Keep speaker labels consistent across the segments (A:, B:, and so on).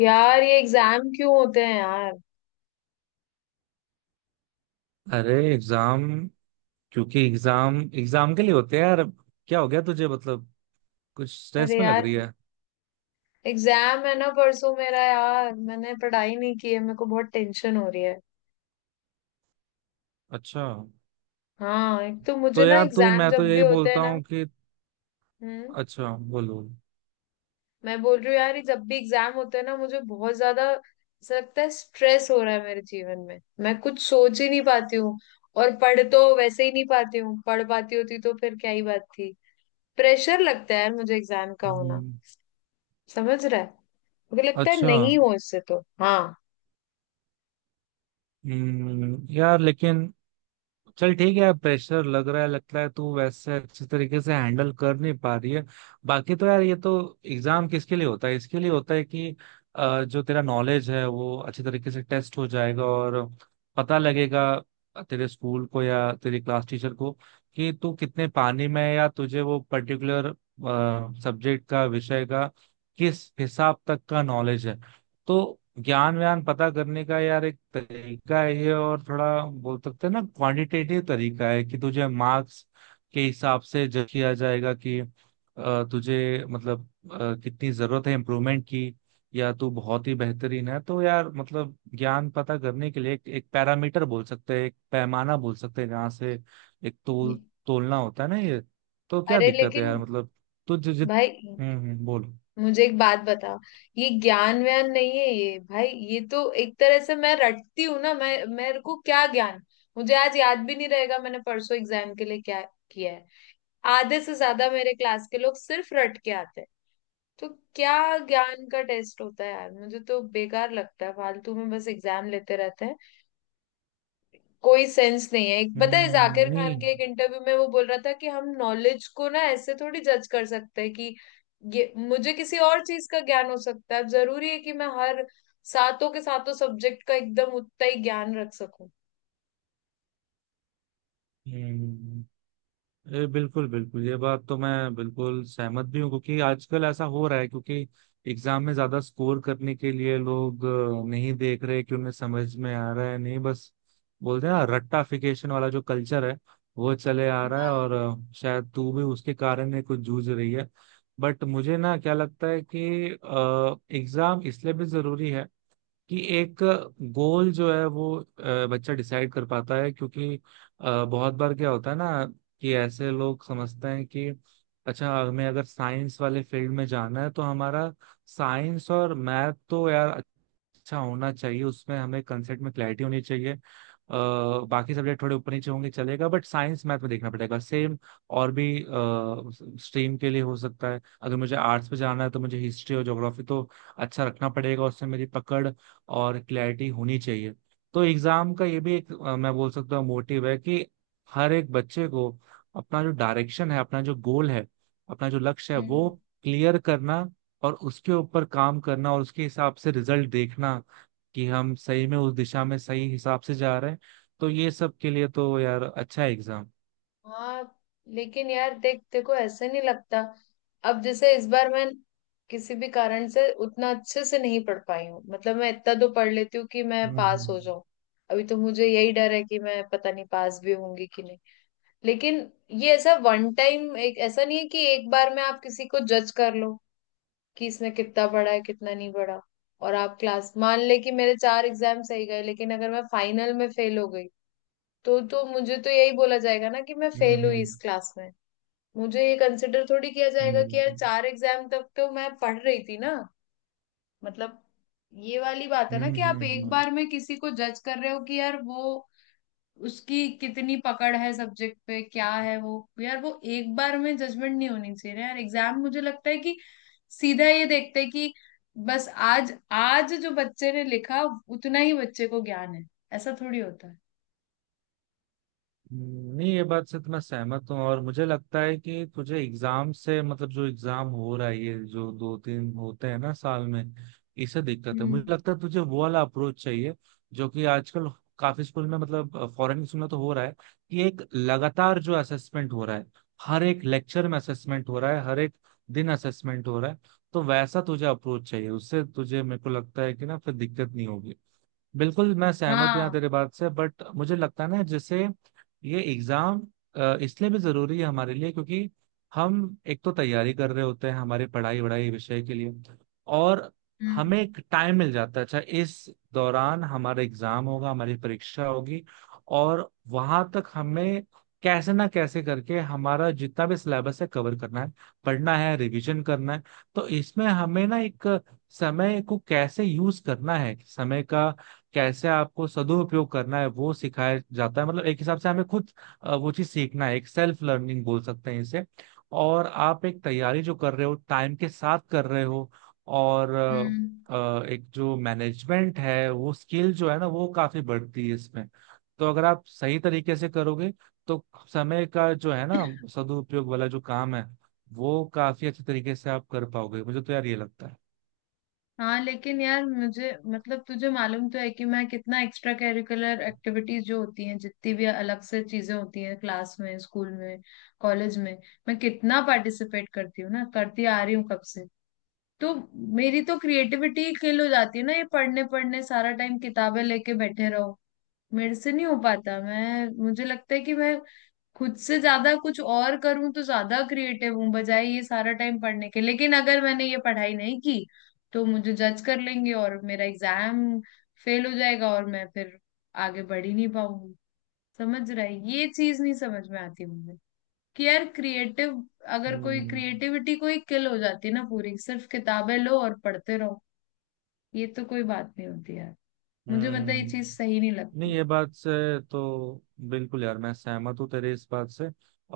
A: यार ये एग्जाम क्यों होते हैं यार।
B: अरे एग्जाम। क्योंकि एग्जाम एग्जाम के लिए होते हैं यार। अब क्या हो गया तुझे? मतलब कुछ स्ट्रेस
A: अरे
B: में लग
A: यार,
B: रही है।
A: एग्जाम है ना परसों मेरा। यार मैंने पढ़ाई नहीं की है, मेरे को बहुत टेंशन हो रही है।
B: अच्छा।
A: हाँ, एक तो मुझे
B: तो
A: ना
B: यार तू
A: एग्जाम
B: मैं
A: जब
B: तो
A: भी
B: यही
A: होते हैं
B: बोलता
A: ना,
B: हूँ कि।
A: हम्म,
B: अच्छा, बोलो।
A: मैं बोल रही हूँ यार, ये जब भी एग्जाम होते हैं ना, मुझे बहुत ज्यादा ऐसा लगता है स्ट्रेस हो रहा है मेरे जीवन में। मैं कुछ सोच ही नहीं पाती हूँ। और पढ़ तो वैसे ही नहीं पाती हूँ, पढ़ पाती होती तो फिर क्या ही बात थी। प्रेशर लगता है यार मुझे एग्जाम का होना।
B: हम्म,
A: समझ रहा है। मुझे लगता है
B: अच्छा।
A: नहीं हो इससे तो। हाँ,
B: यार लेकिन चल ठीक है, प्रेशर लग रहा है, लगता है तू वैसे अच्छे तरीके से हैंडल कर नहीं पा रही है। बाकी तो यार ये तो एग्जाम किसके लिए होता है? इसके लिए होता है कि जो तेरा नॉलेज है वो अच्छे तरीके से टेस्ट हो जाएगा, और पता लगेगा तेरे स्कूल को या तेरी क्लास टीचर को कि तू कितने पानी में है, या तुझे वो पर्टिकुलर सब्जेक्ट का, विषय का किस हिसाब तक का नॉलेज है। तो ज्ञान व्यान पता करने का यार एक तरीका है ये। और थोड़ा बोल सकते हैं ना, क्वांटिटेटिव तरीका है कि तुझे मार्क्स के हिसाब से जज किया जाएगा कि तुझे मतलब कितनी जरूरत है इम्प्रूवमेंट की, या तू बहुत ही बेहतरीन है। तो यार मतलब ज्ञान पता करने के लिए एक पैरामीटर बोल सकते हैं, एक पैमाना बोल सकते हैं, जहाँ से एक तोल, तोलना होता है ना ये। तो क्या
A: अरे
B: दिक्कत है यार?
A: लेकिन
B: मतलब तुझे जित
A: भाई,
B: बोलो।
A: मुझे एक बात बता। ये ज्ञान व्यान नहीं है ये भाई, ये तो एक तरह से मैं रटती हूँ ना। मैं मेरे को क्या ज्ञान। मुझे आज याद भी नहीं रहेगा मैंने परसों एग्जाम के लिए क्या किया है। आधे से ज्यादा मेरे क्लास के लोग सिर्फ रट के आते हैं। तो क्या ज्ञान का टेस्ट होता है यार? मुझे तो बेकार लगता है, फालतू में बस एग्जाम लेते रहते हैं। कोई सेंस नहीं है। एक पता है,
B: हम्म,
A: जाकिर खान
B: नहीं।
A: के एक इंटरव्यू में वो बोल रहा था कि हम नॉलेज को ना ऐसे थोड़ी जज कर सकते हैं कि ये। मुझे किसी और चीज का ज्ञान हो सकता है, अब जरूरी है कि मैं हर सातों के सातों सब्जेक्ट का एकदम उतना ही ज्ञान रख सकूं?
B: हम्म, ये बिल्कुल बिल्कुल, ये बात तो मैं बिल्कुल सहमत भी हूँ क्योंकि आजकल ऐसा हो रहा है। क्योंकि एग्जाम में ज्यादा स्कोर करने के लिए लोग नहीं देख रहे कि उन्हें समझ में आ रहा है, नहीं, बस बोलते हैं ना, रट्टाफिकेशन वाला जो कल्चर है वो चले आ रहा है। और
A: हाँ।
B: शायद तू भी उसके कारण ही कुछ जूझ रही है। बट मुझे ना क्या लगता है कि एग्जाम इसलिए भी जरूरी है कि एक गोल जो है वो बच्चा डिसाइड कर पाता है, क्योंकि बहुत बार क्या होता है ना कि ऐसे लोग समझते हैं कि अच्छा हमें अगर साइंस वाले फील्ड में जाना है तो हमारा साइंस और मैथ तो यार अच्छा होना चाहिए, उसमें हमें कंसेप्ट में क्लैरिटी होनी चाहिए। बाकी सब्जेक्ट थोड़े ऊपर नीचे होंगे चलेगा, बट साइंस मैथ में देखना पड़ेगा। सेम और भी स्ट्रीम के लिए हो सकता है। अगर मुझे आर्ट्स पे जाना है तो मुझे हिस्ट्री और ज्योग्राफी तो अच्छा रखना पड़ेगा, उसमें मेरी पकड़ और क्लैरिटी होनी चाहिए। तो एग्जाम का ये भी एक मैं बोल सकता हूँ मोटिव है कि हर एक बच्चे को अपना जो डायरेक्शन है, अपना जो गोल है, अपना जो लक्ष्य है वो
A: हम्म।
B: क्लियर करना, और उसके ऊपर काम करना, और उसके हिसाब से रिजल्ट देखना कि हम सही में उस दिशा में सही हिसाब से जा रहे हैं। तो ये सब के लिए तो यार अच्छा एग्जाम।
A: हाँ लेकिन यार देख, देखो ऐसे नहीं लगता। अब जैसे इस बार मैं किसी भी कारण से उतना अच्छे से नहीं पढ़ पाई हूँ, मतलब मैं इतना तो पढ़ लेती हूँ कि मैं पास हो
B: हम्म
A: जाऊं। अभी तो मुझे यही डर है कि मैं पता नहीं पास भी होंगी कि नहीं। लेकिन ये ऐसा वन टाइम, एक ऐसा नहीं है कि एक बार में आप किसी को जज कर लो कि इसने कितना पढ़ा है कितना नहीं पढ़ा। और आप क्लास मान ले कि मेरे चार एग्जाम सही गए लेकिन अगर मैं फाइनल में फेल हो गई, तो मुझे तो यही बोला जाएगा ना कि मैं फेल हुई इस
B: हम्म।
A: क्लास में। मुझे ये कंसिडर थोड़ी किया जाएगा कि यार
B: हम्म
A: चार एग्जाम तक तो मैं पढ़ रही थी ना। मतलब ये वाली बात है
B: हम्म
A: ना कि
B: हम्म
A: आप
B: हम्म,
A: एक
B: हम्म,
A: बार में किसी को जज कर रहे हो कि यार वो, उसकी कितनी पकड़ है सब्जेक्ट पे, क्या है वो। यार वो एक बार में जजमेंट नहीं होनी चाहिए ना यार। एग्जाम मुझे लगता है कि सीधा ये देखते हैं कि बस आज, आज जो बच्चे ने लिखा उतना ही बच्चे को ज्ञान है। ऐसा थोड़ी होता है।
B: नहीं, ये बात से तो मैं सहमत हूँ। और मुझे लगता है कि तुझे एग्जाम से मतलब, जो एग्जाम हो रहा है ये जो दो तीन होते हैं ना साल में, इससे दिक्कत है। मुझे
A: हम्म।
B: लगता है तुझे वो वाला अप्रोच चाहिए जो कि आजकल काफी स्कूल में, मतलब फॉरेन स्कूल में तो हो रहा है, कि एक लगातार जो असेसमेंट हो रहा है, हर एक लेक्चर में असेसमेंट हो रहा है, हर एक दिन असेसमेंट हो रहा है। तो वैसा तुझे अप्रोच चाहिए, उससे तुझे, मेरे को लगता है कि ना फिर दिक्कत नहीं होगी। बिल्कुल मैं सहमत हूँ यहाँ
A: हाँ।
B: तेरे बात से। बट मुझे लगता है ना, जैसे ये एग्जाम इसलिए भी जरूरी है हमारे लिए क्योंकि हम एक तो तैयारी कर रहे होते हैं हमारी पढ़ाई वढ़ाई विषय के लिए, और
A: हम्म।
B: हमें एक टाइम मिल जाता है अच्छा इस दौरान हमारा एग्जाम होगा, हमारी परीक्षा होगी, और वहां तक हमें कैसे ना कैसे करके हमारा जितना भी सिलेबस है कवर करना है, पढ़ना है, रिवीजन करना है। तो इसमें हमें ना एक समय को कैसे यूज करना है, समय का कैसे आपको सदुपयोग करना है वो सिखाया जाता है। मतलब एक हिसाब से हमें खुद वो चीज सीखना है, एक सेल्फ लर्निंग बोल सकते हैं इसे। और आप एक तैयारी जो कर रहे हो टाइम के साथ कर रहे हो, और
A: हम्म।
B: एक जो मैनेजमेंट है वो स्किल जो है ना वो काफी बढ़ती है इसमें। तो अगर आप सही तरीके से करोगे तो समय का जो है ना सदुपयोग वाला जो काम है, वो काफी अच्छे तरीके से आप कर पाओगे। मुझे तो यार ये लगता है।
A: हाँ लेकिन यार, मुझे मतलब तुझे मालूम तो है कि मैं कितना एक्स्ट्रा करिकुलर एक्टिविटीज जो होती हैं जितनी भी अलग से चीजें होती हैं क्लास में, स्कूल में, कॉलेज में, मैं कितना पार्टिसिपेट करती हूँ ना, करती आ रही हूँ कब से। तो मेरी तो क्रिएटिविटी किल हो जाती है ना, ये पढ़ने पढ़ने सारा टाइम किताबें लेके बैठे रहो। मेरे से नहीं हो पाता। मैं मुझे लगता है कि मैं खुद से ज्यादा कुछ और करूं तो ज्यादा क्रिएटिव हूं बजाय ये सारा टाइम पढ़ने के। लेकिन अगर मैंने ये पढ़ाई नहीं की तो मुझे जज कर लेंगे और मेरा एग्जाम फेल हो जाएगा और मैं फिर आगे बढ़ ही नहीं पाऊंगी। समझ रहा है? ये चीज नहीं समझ में आती मुझे कि यार, क्रिएटिव, अगर कोई
B: हम्म
A: क्रिएटिविटी कोई किल हो जाती है ना पूरी, सिर्फ किताबें लो और पढ़ते रहो, ये तो कोई बात नहीं होती यार। मुझे मतलब ये चीज
B: हम्म।
A: सही नहीं
B: नहीं,
A: लगती।
B: ये बात से तो बिल्कुल यार मैं सहमत हूँ तेरे इस बात से।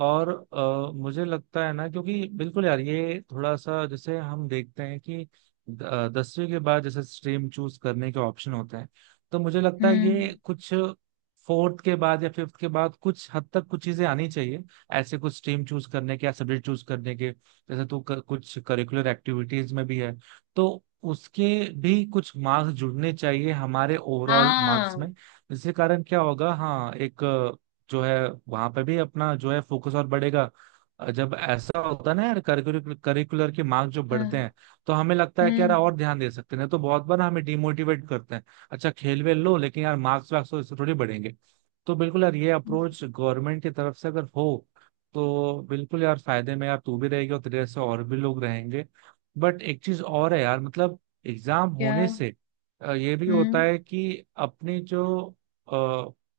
B: और मुझे लगता है ना, क्योंकि बिल्कुल यार ये थोड़ा सा जैसे हम देखते हैं कि दसवीं के बाद जैसे स्ट्रीम चूज करने के ऑप्शन होते हैं, तो मुझे लगता है
A: हम्म।
B: ये कुछ फोर्थ के बाद या फिफ्थ के बाद कुछ हद तक कुछ चीजें आनी चाहिए, ऐसे कुछ स्ट्रीम चूज करने के या सब्जेक्ट चूज करने के। जैसे तू कुछ करिकुलर एक्टिविटीज में भी है, तो उसके भी कुछ मार्क्स जुड़ने चाहिए हमारे ओवरऑल मार्क्स
A: हाँ।
B: में। इसके कारण क्या होगा? हाँ, एक जो है वहां पे भी अपना जो है फोकस और बढ़ेगा। जब ऐसा होता है ना यार, करिकुलर करिकुलर के मार्क जो
A: हाँ,
B: बढ़ते हैं, तो हमें लगता है कि यार
A: हम्म।
B: और ध्यान दे सकते हैं, नहीं तो बहुत बार हमें डिमोटिवेट करते हैं, अच्छा खेल वेल लो लेकिन यार मार्क्स वार्क्स तो इससे थोड़ी बढ़ेंगे। तो बिल्कुल यार ये अप्रोच गवर्नमेंट की तरफ से अगर हो तो बिल्कुल यार फायदे में यार तू भी रहेगी और तेरे से और भी लोग रहेंगे। बट एक चीज और है यार, मतलब एग्जाम
A: क्या?
B: होने से ये भी होता
A: हम्म।
B: है कि अपनी जो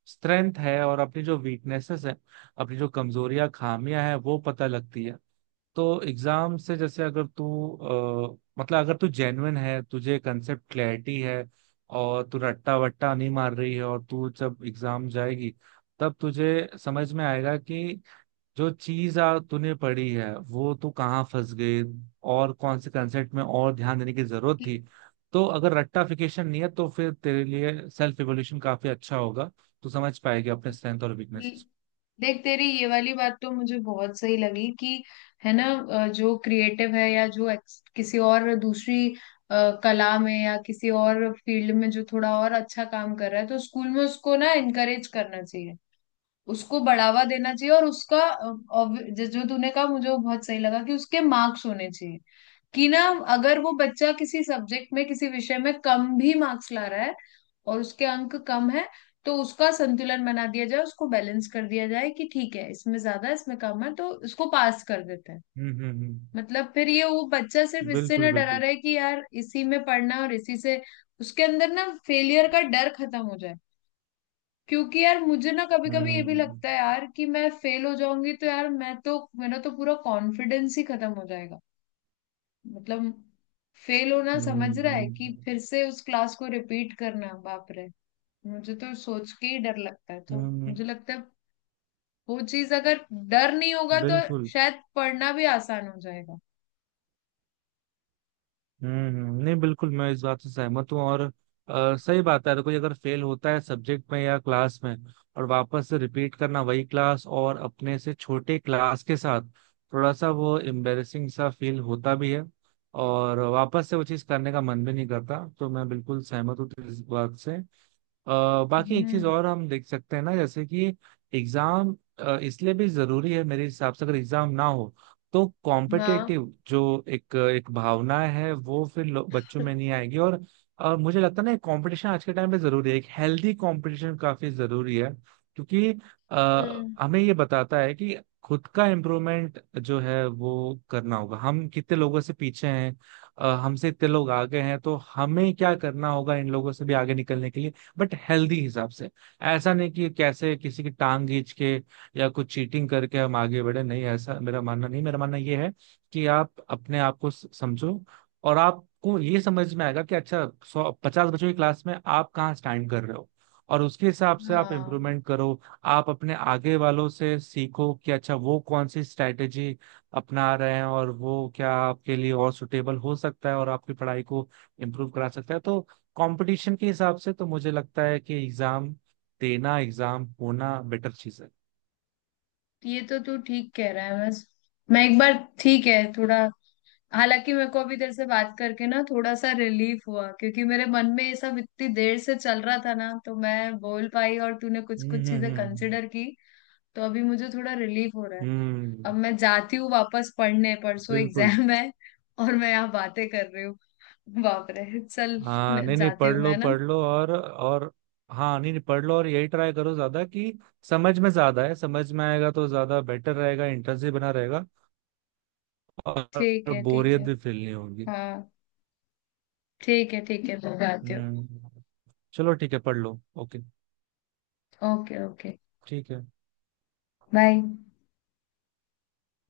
B: स्ट्रेंथ है और अपनी जो वीकनेसेस है, अपनी जो कमजोरियां खामियां हैं वो पता लगती है। तो एग्जाम से, जैसे अगर तू मतलब अगर तू जेन्युइन है, तुझे कंसेप्ट क्लैरिटी है, और तू रट्टा वट्टा नहीं मार रही है, और तू जब एग्जाम जाएगी तब तुझे समझ में आएगा कि जो चीज आ तूने पढ़ी है वो तू कहाँ फंस गई, और कौन से कंसेप्ट में और ध्यान देने की जरूरत थी। तो अगर रट्टाफिकेशन नहीं है तो फिर तेरे लिए सेल्फ इवोल्यूशन काफी अच्छा होगा, तू समझ पाएगी अपने स्ट्रेंथ और
A: ल-
B: वीकनेसेस।
A: देख, तेरी ये वाली बात तो मुझे बहुत सही लगी कि है ना, जो क्रिएटिव है या जो किसी और दूसरी कला में या किसी और फील्ड में जो थोड़ा और अच्छा काम कर रहा है, तो स्कूल में उसको ना इनकरेज करना चाहिए, उसको बढ़ावा देना चाहिए। और उसका जो तूने कहा, मुझे वो बहुत सही लगा कि उसके मार्क्स होने चाहिए। कि ना, अगर वो बच्चा किसी सब्जेक्ट में किसी विषय में कम भी मार्क्स ला रहा है और उसके अंक कम है, तो उसका संतुलन बना दिया जाए, उसको बैलेंस कर दिया जाए कि ठीक है इसमें ज्यादा है, इसमें कम है, तो इसको पास कर देते हैं।
B: हम्म।
A: मतलब फिर ये वो बच्चा सिर्फ इससे ना
B: बिल्कुल
A: डरा
B: बिल्कुल।
A: रहे कि यार इसी में पढ़ना है और इसी से उसके अंदर ना फेलियर का डर खत्म हो जाए। क्योंकि यार मुझे ना कभी कभी ये भी
B: हम्म
A: लगता है यार कि मैं फेल हो जाऊंगी तो यार मैं तो, मेरा तो पूरा कॉन्फिडेंस ही खत्म हो जाएगा। मतलब फेल होना,
B: हम्म
A: समझ रहा है कि
B: हम्म,
A: फिर से उस क्लास को रिपीट करना, बाप रे। मुझे तो सोच के ही डर लगता है। तो
B: हम्म,
A: मुझे लगता है वो चीज अगर डर नहीं होगा तो
B: बिल्कुल।
A: शायद पढ़ना भी आसान हो जाएगा।
B: नहीं, बिल्कुल मैं इस बात से सहमत हूँ। और सही बात है, अगर कोई अगर फेल होता है सब्जेक्ट में या क्लास में और वापस से रिपीट करना वही क्लास और अपने से छोटे क्लास के साथ, थोड़ा सा वो एम्बेरसिंग सा फील होता भी है, और वापस से वो चीज़ करने का मन भी नहीं करता। तो मैं बिल्कुल सहमत हूँ इस बात से। अ, बाकी एक चीज
A: हम्म।
B: और हम देख सकते हैं ना, जैसे कि एग्जाम इसलिए भी जरूरी है मेरे हिसाब से। अगर एग्जाम ना हो तो
A: हाँ।
B: कॉम्पिटेटिव जो एक एक भावना है, वो फिर बच्चों में नहीं आएगी। और मुझे लगता है ना, कंपटीशन आज के टाइम पे जरूरी है, एक हेल्दी कंपटीशन काफी जरूरी है। क्योंकि
A: हम्म।
B: हमें ये बताता है कि खुद का इम्प्रूवमेंट जो है वो करना होगा, हम कितने लोगों से पीछे हैं, हमसे इतने लोग आगे हैं तो हमें क्या करना होगा इन लोगों से भी आगे निकलने के लिए, बट हेल्दी हिसाब से। ऐसा नहीं कि कैसे किसी की टांग खींच के या कुछ चीटिंग करके हम आगे बढ़े, नहीं ऐसा मेरा मानना नहीं। मेरा मानना ये है कि आप अपने आप को समझो, और आपको ये समझ में आएगा कि अच्छा सौ पचास बच्चों की क्लास में आप कहाँ स्टैंड कर रहे हो, और उसके हिसाब से आप
A: हाँ,
B: इम्प्रूवमेंट करो। आप अपने आगे वालों से सीखो कि अच्छा वो कौन सी स्ट्रैटेजी अपना रहे हैं, और वो क्या आपके लिए और सुटेबल हो सकता है और आपकी पढ़ाई को इम्प्रूव करा सकता है। तो कंपटीशन के हिसाब से तो मुझे लगता है कि एग्जाम देना, एग्जाम होना बेटर चीज है।
A: ये तो तू ठीक कह रहा है। बस मैं एक बार, ठीक है, थोड़ा, हालांकि मेरे को अभी तेरे से बात करके ना थोड़ा सा रिलीफ हुआ, क्योंकि मेरे मन में ये सब इतनी देर से चल रहा था ना, तो मैं बोल पाई और तूने कुछ कुछ चीजें
B: हम्म।
A: कंसिडर की। तो अभी मुझे थोड़ा रिलीफ हो रहा है।
B: हम्म,
A: अब मैं जाती हूँ वापस पढ़ने, परसों
B: बिल्कुल।
A: एग्जाम है और मैं यहाँ बातें कर रही हूँ। बाप रे, चल।
B: हाँ, नहीं नहीं,
A: जाती
B: पढ़
A: हूँ
B: लो
A: मैं ना।
B: पढ़ लो, और हाँ नहीं नहीं पढ़ लो, और यही ट्राई करो ज्यादा कि समझ में ज्यादा है, समझ में आएगा तो ज्यादा बेटर रहेगा, इंटरेस्ट भी बना रहेगा
A: ठीक
B: और
A: है ठीक
B: बोरियत
A: है।
B: भी फील नहीं होगी।
A: हाँ, ठीक है ठीक है, मैं जाती हूँ।
B: हम्म। चलो ठीक है, पढ़ लो। Okay,
A: okay okay.
B: ठीक है।
A: बाय।